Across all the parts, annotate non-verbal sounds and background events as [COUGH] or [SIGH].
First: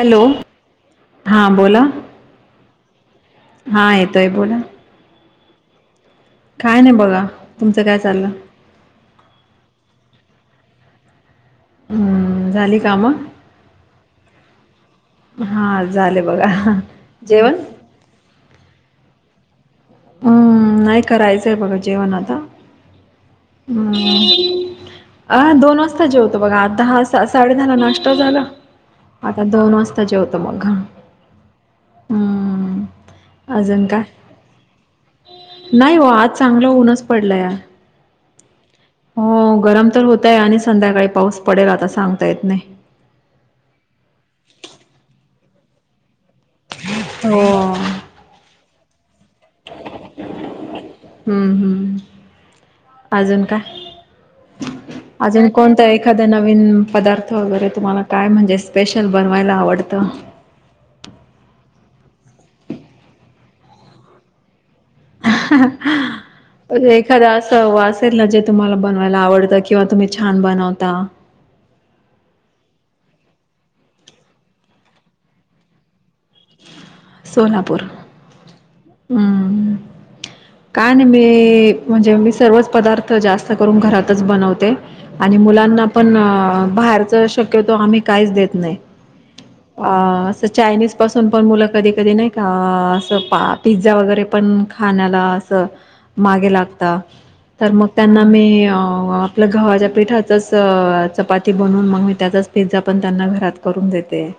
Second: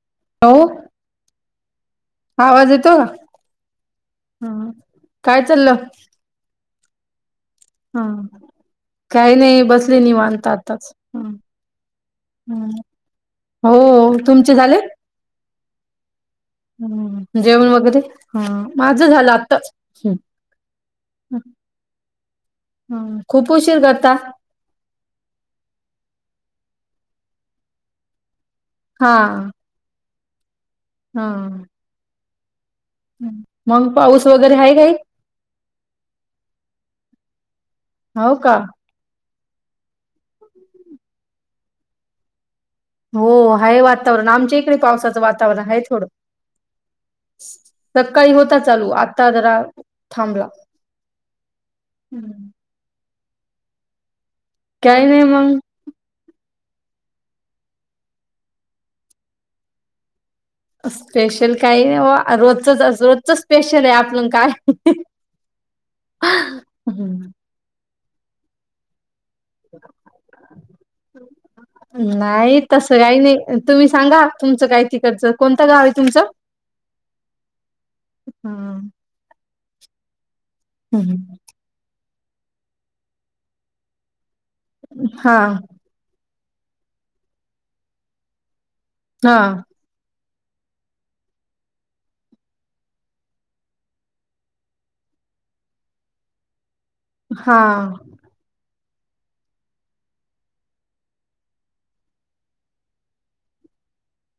Hello हो हां बोला आवाज येतो का हा येतोय बोला ह काय चाललं काय नाही बघा तुमचं काय हम चाललं काही नाही बसले निवांत आताच हम्म, झाली कामं हो तुमचे झाले हा झाले बघा जेवण वगैरे ह माझं झालं आताच हम्म नाही कराहायचंय बघ जेवण आता खूप उशीर हम् करता अ दोन वाजता जेवत तो बघा आ दहा साडे दहाला नष्ट झालं आता दोन वाजता जेवतं मग हा हम्म. अजून मग काय पाऊस वगैरे आहे काही नाही हो आज चांगलं ऊनच पडलं या हो का हो गरम तर होतय आणि संध्याकाळी पाऊस पडेल आता सांगता येत नाही हो आहे वातावरण आमच्या इकडे पावसाचं वातावरण आहे थोडं हो हम्म सकाळी होता चालू आता तदरा थांबला हम्म हम् अजून का काही नाही अजून मग कोणतं एखाद्या नवीन नवीन पदार्थ वगैरे तुम्हाला काय म्हणजे स्पेशल बनवायला आवडतं स्पेशल काही रोजचच रोजच स्पेशल आहे आपलं काय अन एखाद हम्म असं वाचेल ना जे तुम्हाला बनवता मला आवडत किंवा तुम्ही छान बनवता नाही तसं काही नाही तुम्ही सांगा तुमचं काय तिकडचं कोणतं गाव आहे तुमचं तिकडचं सोलापूर हम्म काय नाही मी म्हणजे मी सर्वच पदार्थ जास्त करून घरातच बनवतो हा आणि मुलांना पण बाहेरच शक्यतो आम्ही काहीच देत नाही हा अ चायनीज पासून पण मुलं कधी कधी नाही का असं पा पिझ्झा वगैरे पण खाण्याला मागे ला हा तर म त्यांना मी आपलं गव्हाच्या पिठाचंच चपाती बनवून मग म त्याचाच पिझ्झा पण त्यांना घरात करून देते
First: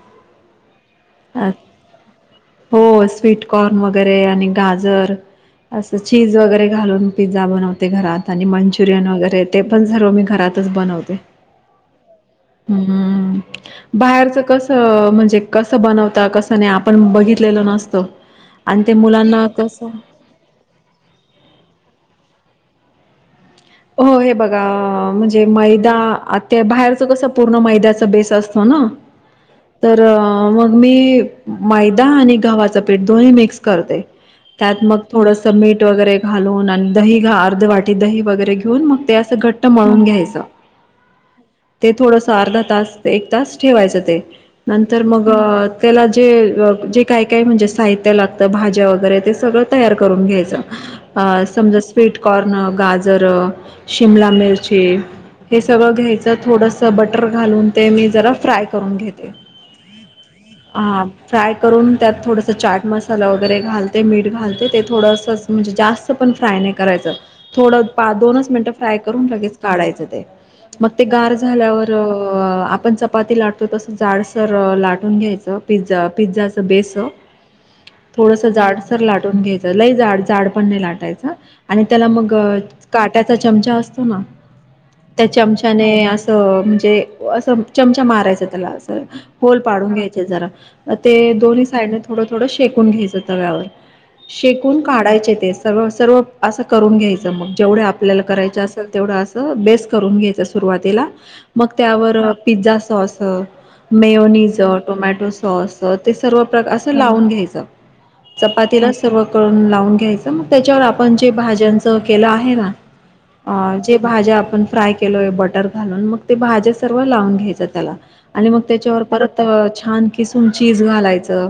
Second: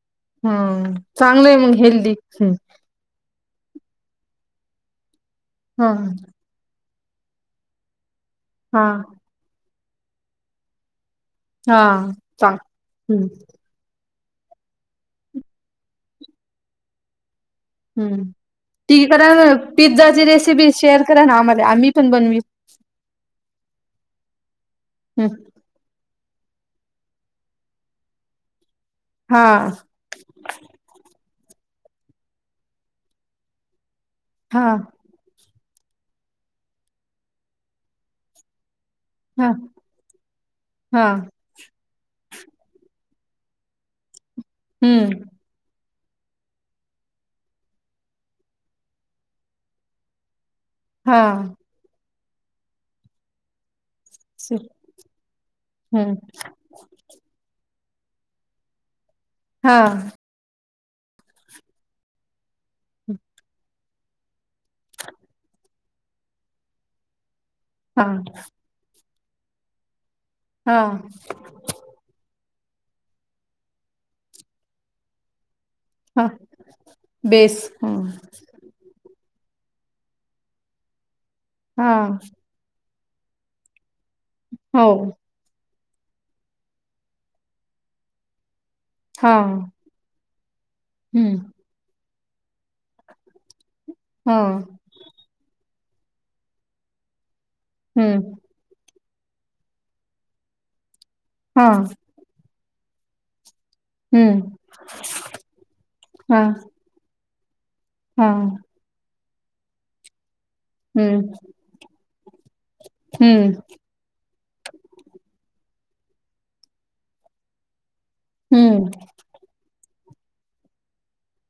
हम्म अ, चांगलं आहे मग हेल्दी कॉर्न वगैरे आणि गाजर हा असं चीज वगैरे घालून पिझ्झा बनवते घरात. आणि हा मंचुरियन वगैरे ते पण सर्व मी घरातच बनवते. हा सांग हं. बाहेरच कस म्हणजे कसं बनवता कसं नाही आपण बघितलं हम्म ठी करा ना कसं पिझ्झाची रेसिपी शेअर करा ना आम्हाला आम्ही पण बनवी [UNINTELLIGIBLE] हो हे बघा म्हणजे मैदा आ त्या बाहेरच कस पूर्ण मैद्याचा बेस असतो ना हा तर मग मी मैदा आणि गव्हाचं पीठ दोन्ही मिक्स करते हा त्यात मग थोडसं मीठ वगैरे घालून आणि दही अर्ध वाटी दही वगैरे घेऊन मग ते असं हा घट्ट मळून घ्यायच हा ते थोड अर्धा तास एक तास ठेवायचं ते नंतर हम्म मग त्याला जे जे काय काय म्हणजे साहित्य लागतं भाज्या वगैरे ते सगळं तयार करून घ्यायचं हा अ समजा स्वीटकॉर्न गाजर शिमला मिरची हे सगळं हम्म घ्यायचं थोडंसं बटर घालून ते मी जरा फ्राय करून घेते हा हा फ्राय करून त्यात थोडस चाट मसाला वगैरे घालते मीठ घालते ते थोडसच तण फ्रा नाही हा क ल हा ग आपण चपाती लाटतो तसं जाडसर लाटून घ्यायचं पिझ्झा हा पिझ्झाच बेस बेस हा थोडस जाडसर लाट घ्याय लयड पण नाही लाटायच आणि हा त्याला मग काट्याचा चमचा असत हो त्या चमचाने असं म्हणजे असं चमचा मारायच त्याला हा ल पाडून घ्यायचे जरा ते हम्म दोन्ही साईड थोडं थोडं शेकून घ्यायचं तव्यावर हां, शेकून काढायचे तेस स सर्व असं करून घ्यायच मगे हं, आपल्याला करायच असेल तेवढं असं बेस करून घ्यायचं सुरुवातीला मग हां, त्यावर पिझ्झा साॉस हं, मेयनीज टोमॅटो सॉस ते सर्व हां, प्रकार असं लावून घ्यायचं हां, चपातीला सर्व करून लावून घ्यायच तर मग त्याच्यावर आपण हं, जे भाज्यांच केलं आहे ना अ हं, जे भाज्या आपण फ्राय केलोय बटर घाून म भा स लाून घ्याय त्याला मग हं, त्याच्या छान किसून चीज घालायचं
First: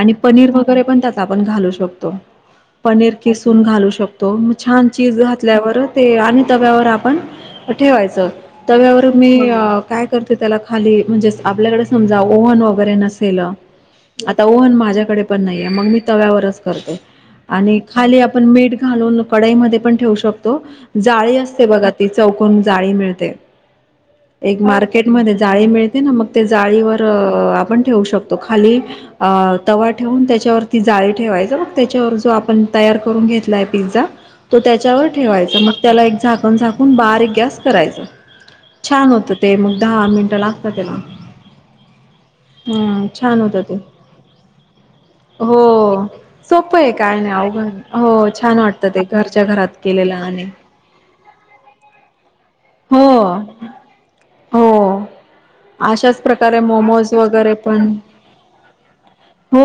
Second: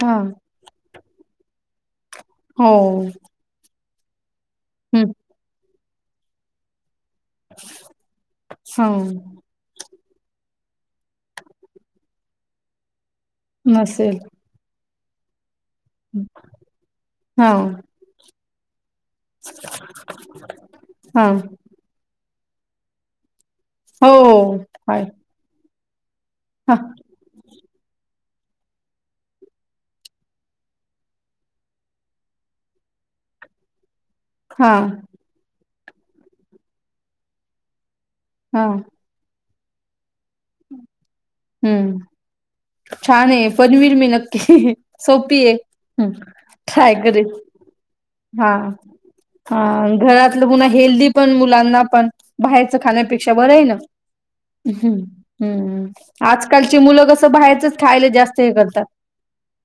आणि हां, पनीर वगैरे पण त्याचा आपण घालू शकतो हो, पनीर किसून घालू शकतो म छान हं, चीज घातल्यावर ते आणि तव्यावर ठेवायचवर हां, मी काय करते त्या खाली म्हणजे आपल्याकडे समजा ओव्हन वगैरे नसेल नसेल. आता ओव्हन माझ्याकडे पण नाही मग मी तव्यावरच करते आणि हां, खाली आप मीठ घालून कडाईमध्ये पण ठेवू शकतो हां, जाळी असते बघा ती चौकून जाळी मिळते हो, एक हाय, मार्केटमध्ये जाळी मिळते ना मग ते हां, जाळीवर आपण ठेवू शकतो तो खाली तवा ठेवून त्याच्यावरतीी जाळी ठेवायच त्याच्यावर जो आपण तयार करून घेतलाय पिझ्झा तो हां, त्याच्यावर ठेवायचा मग त्याला एक झाकण झाकून बारीक गॅस करायच हां, छान होतं ते मग दहा मिनिटं लागत त्याला हम्म हम्म छान आहे होतं ते. पनीवीर मी नक्की सोपी हो आहे सोपं आहे ट्राय काय करे नाही अवघड नाही हो हाा छान वाटतं ते घरच्या हा घरात केलेलं आणि घरातलं पुन्हा हेल्दी द मुलांना पण बाहेरच हो खाण्यापेक्षा बरं आहे ना्् हो अशाच प्रकारे मोमोज वगैरे पण जास्त हे करतात. हो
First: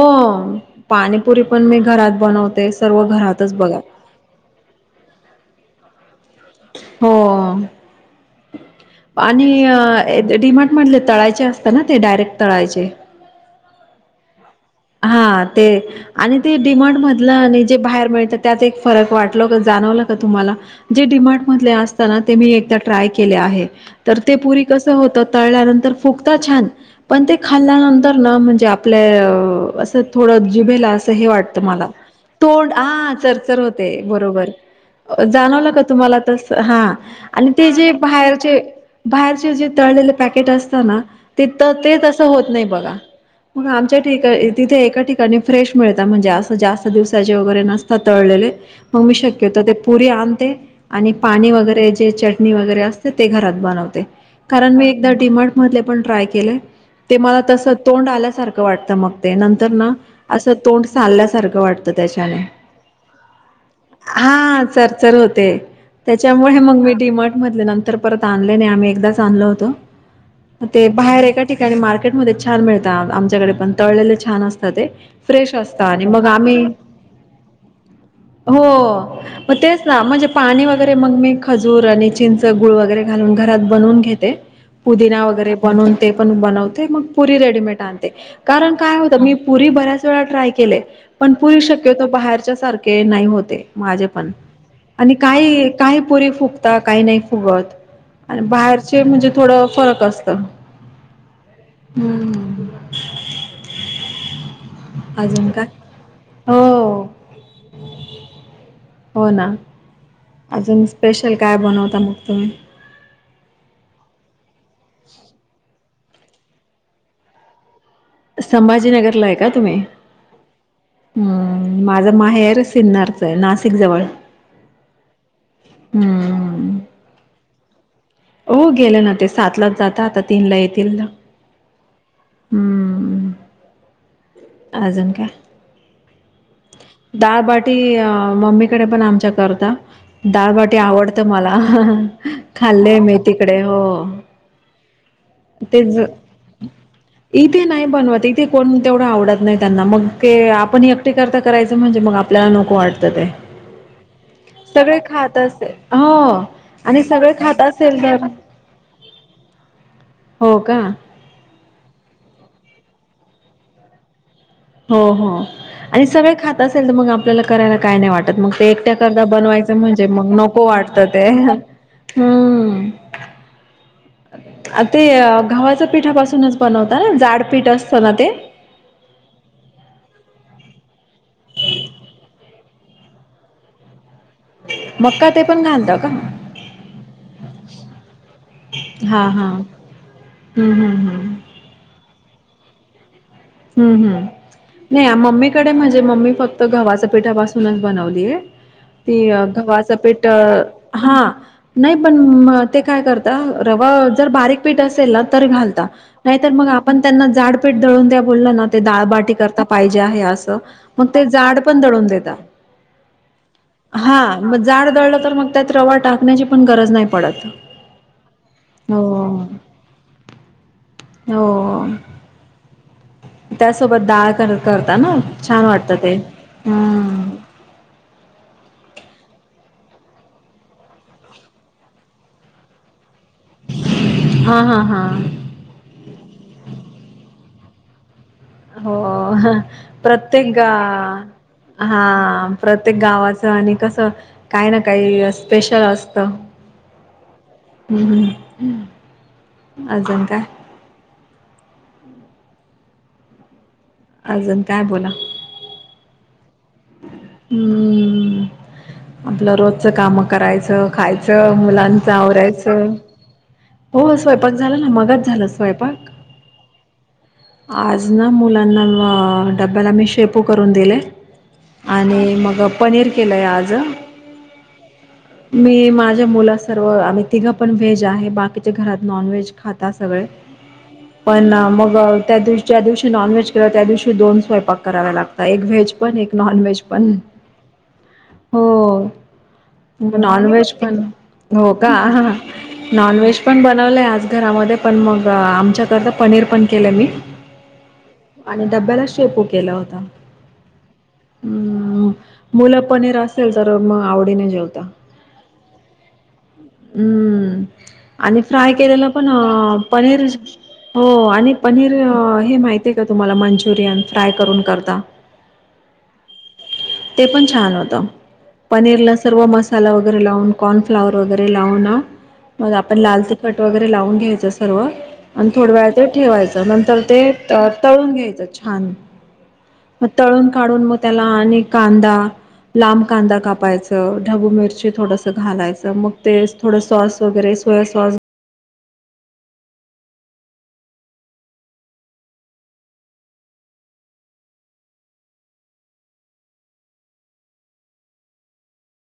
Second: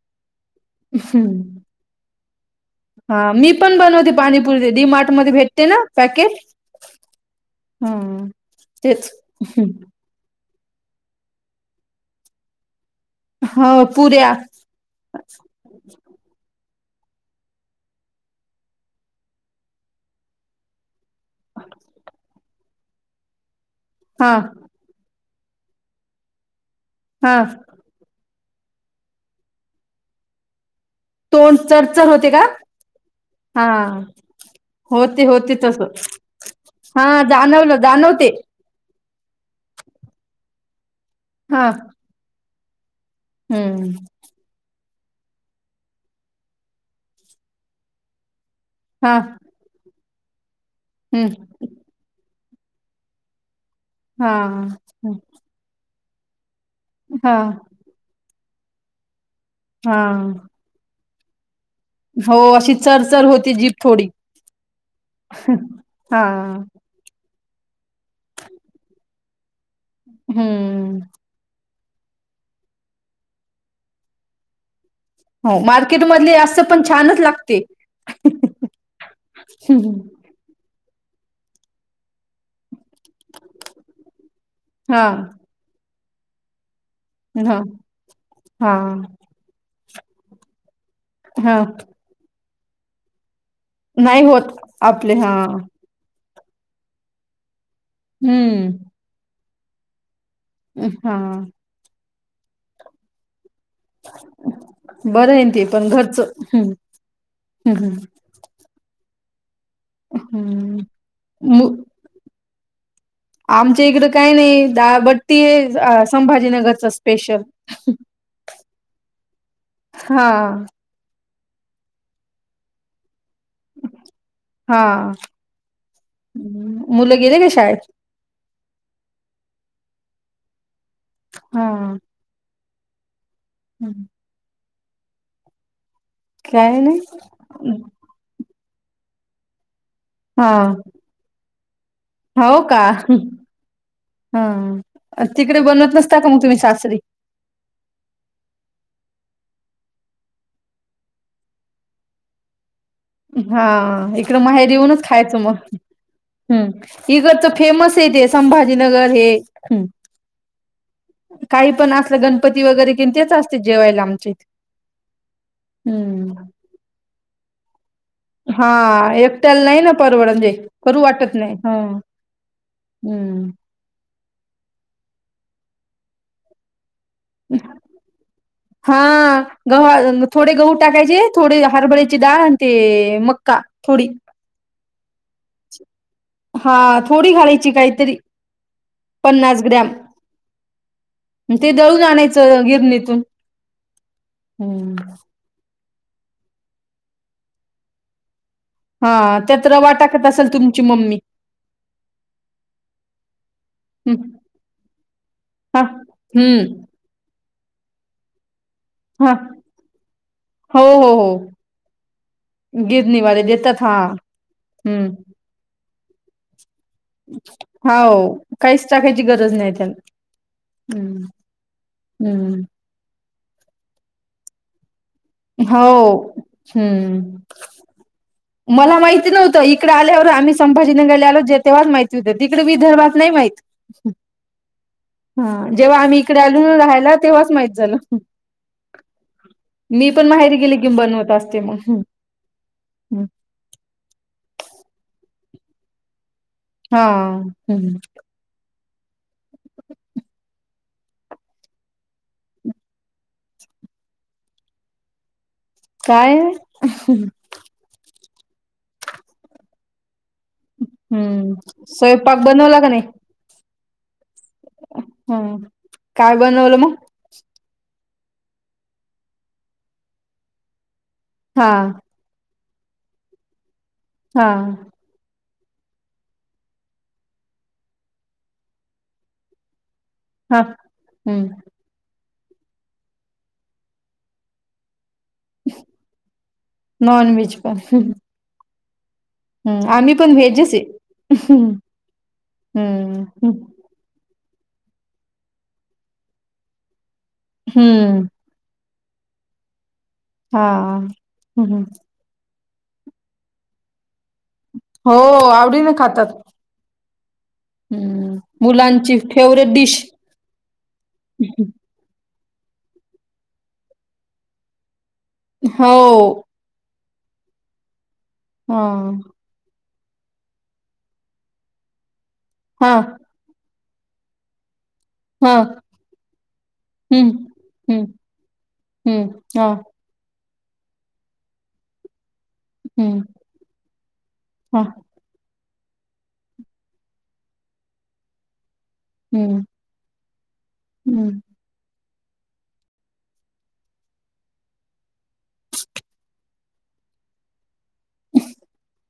हं. पाणीपुरी पण मी घरात बनवते सर्व हा मी घरातच पण बघा बनवते पाणीपुरी डी मार्ट मध्ये भेटते ना पॅकेट हो हा तेच आणि डी मार्ट म्हटले तळायचे असत ना ते डायरेक्ट तळायचे हो पुऱ्या हा ते आणि ते डी मार्ट मधल आणि जे बाहेर मिळतं त्यात एक फरक वाटल जाणवलं तुम्हाला जे डिमार्ट असताना ते मी एकदा ट्राय केले आहे तर हा ते पुरी कस होत तळल्यानंतर फुकता छान पण हा ते खाल्ल्यानंतर न म्हणज आपल्या असं थोड जिभेल अस अस तोंड वाटत मला चरचर होते का तोड ह चरचर हा होते बरोबर होते होते जाणवलं तस का तुम्हाला तस हा आणि ते जाणवलं जे जाणवते बाहेरचे बाहेरचे जे तळलेले पॅकेट असतात ना ते हा ते तसं होत नाही बघा मग हम्म आमच्या ठिका तथे एका ठिकाणी फ्रेश मिळतात म्हणजे असं जास्त दिवसाचे वगैरे नसतात तळलेले मग मी हा शक्यत ते पुरी आणते आणि हम्म पाणी वगैरे जे वगैरे असते ते घरात बनवते हा कारण मी एकदा म्ट मध पण ट्राय केले ते हा मला तस तोंड आल्यासारखं वाटतं मग ते नंतर ना हा असं तोंड चाल्यासारखं वाटतं हो त्याच्याने अशी चरचर होती जीप थोडी हा चर चर होते हा त्याच्यामुळे मग मी डडीमर्ट मधले नंतर परत आणले नाही आम्ही एकदाच आणलो होतो हम्म आणि मार्केटमध्ये छान मिळत आमच्याकडे पण तळलेले छान असतात ते फ्रेश हो असता मार्केट आणि मग मधले आम्ही असं पण छानच लागते हो मग तेच ना हा म्हणजे पाणी वगैरे ते मग मी खजूर आणि चिंच गुळ वगैरे घालून घरात बनून घेते पुदिना वगैरे बनवून ते पण बन ते मग पुरी हा रेडीमेड आणते हा कारण काय होतं मी पुरी बऱ्याच वेळा ट्राय केले पण हा पुरी शक्यतो बाहेरच्या सारखे नाही होते माझे नाही पण होत आपले आणि हा काही काही पोरे फु काही नाही फुगत आणि हम्म बाहेरचे म्हणजे थोड फरक असत हा हम्म [INAUDIBLE] बरं आहे अजून ते काय? पण घरचं हो हम् हम् हम् हो ना अजून स्पेशल काय मु बनवता मग तुम्ही आमच्या इकडं काय नाही दा बट्टी आहे संभाजीनगरचा स्पेशल संभाजीनगरला आहे का तुम्ही हा हम्म माझा माहेर सिन्नारच आहे नाशिक जवळ हम्म. हम् मुलं गेले का शाळेत सात लाच जाता आता तीन ला येतील ना हा हम् हम्म अजून का काय नाही दाळबाटी मम्मी पण आमच्या करता हा दाळबाटी आवडत मला हो का खाल्लेय मी तिकडे हो हा तिकडे बनवत तेच नसता का मग तुम्ही सासरी इथे नाही बनवत इथे कोण तेवढं आवडत नाही त्यांना मग ते आपण एकटी करता करायचं म्हणजे मग आपल्याला नको वाटत हा इकडं माहेरी येऊनच खात खायचं असेल हो मग आणि इक सगळे खात फेमस असेल तर तेे संभाजीनगर हे हो का काही पण असलं गणपती वगैरे कि तेच असते जेवायला आमचे हो हो आणि सगळें खात असेल तर मग आपल्याला करायला काय नाही वाटत मग हा ते एकट्या करता एकट्याला बनवायचं नाही ना म्हणजे परवड मग नको वाटत करू ते नाही. हा हम्म ते घवच्या पिठापासूनच बनवत हा गव थोडे गहू टाकायचे थोडे हरभरायची डाळ ते मक्का थोडी मका हा थोडी घालायची काहीतरी हा हा पन्नास हम्म ग्रॅम हम्म हम्म ते दळून आणायचं गिरणीतून हम्म हम्म हम्म. नाही मम्मीकडे मज म्हणजे मम्मी फक्त गव्हाच्या पिठापासूनच बनवलीय ती हा त्यात ग्हाच रवा टाकत पेट असेल तुमची मम्मी हा नाही पण ते काय करता घा हा हम्म. पेठ दळून त्या बोलला ना ते हा डाळबाटी करता पाहिजे आहे असं हो मग हो ते हो जाड पण दळून गिरणीवाले देतात देतात हा मग जाड हम्म. दळलं तर मग त्यात रवा टाक होा काहीच हो टाकायची गरज नाही त्याला हम्म. हो हम्म त्यासोबत डाळ करता ना छान हो वाटतं ते. हम्म मला माहिती नव्हतं इकडे आल्यावर आम्ही संभजीनगर आलो जेवर माहिती होतं तिकडे विदर्भ मा हा हा हा जेव आ इ खायला तेव्हाच माहित झालं हो मी पण प्रत्येक माहेरी ग गेले की बनवत असते मग. हा प्रत्येक हम्म. गावाचं आणि कसं काही ना काही स्पेशल असत हा हम्म अजं काय अजून काय बोला काय हम्म आपलं रोजच काम करायचं हम्म खायचं मुलांच स्वयंपाक आवरायचं बनवला का नाही? हो स्वयंपाक झाला ना मगज हा झालं स्वयंपाक काय बनवलं मग? आज ना मुलांना डब्याला मी शेपू करून दिले हा आणि मग पनीर केलं आहे आजं हा मी माझ्या मुला सर्व आम तिघं पण व्हेज आहे बाकीच्या घरात नॉनव्हेज खात हो सगळे हा हम्म. पणना मगल त्यावशी ज्या दिवशी नॉनव्हेज केला त्या दिवशी दोन स्वयपाक कराववे लागतात एक व्हेज पण एक नॉनव्हेज पण नॉन व्हेज पण हो आम्ही पण नॉन व्हेज व्हेजच पण आहे. हो का नॉन हम्म, व्हेज हं, पण बनवलंय आज घरामध्ये पण मग आमच्या करता पनीर पण केलं मी हम्म. आणि डबब्याला शेपू केला होता हा हम्म हम्म मुलं पनीर असेल तर मग आवडी न जेवत हो आवडीने खातात हम्म हम्म, आणि फ्राय केले मुलांची पण फेवरेट डिश. पनीर हो आणि पनीर हे माहितीय का तुम्हाला मंचुरियन फ्राय करून करता हो ते पण छान होत पनीरला हां, सर्व मसा मला वगैरे लावून कॉर्नफ्लावर वगैरे लावून आपण हां, लाल तिखट वगैर लावून घ्यायचं सर्व आणि हां. थोड वेळ ते ठेवायचं नंतर ते हं, हं, तळून घ्यायचं छान हं. हां, मग तळून काढून मग त्याला आणि कांदा लांब हं, कांदा कापायचं ढबू हां, मिरची थोडस घालायच मग ते थोडं सॉस वगैरे सोया सॉस हम्म हम्म [INAUDIBLE]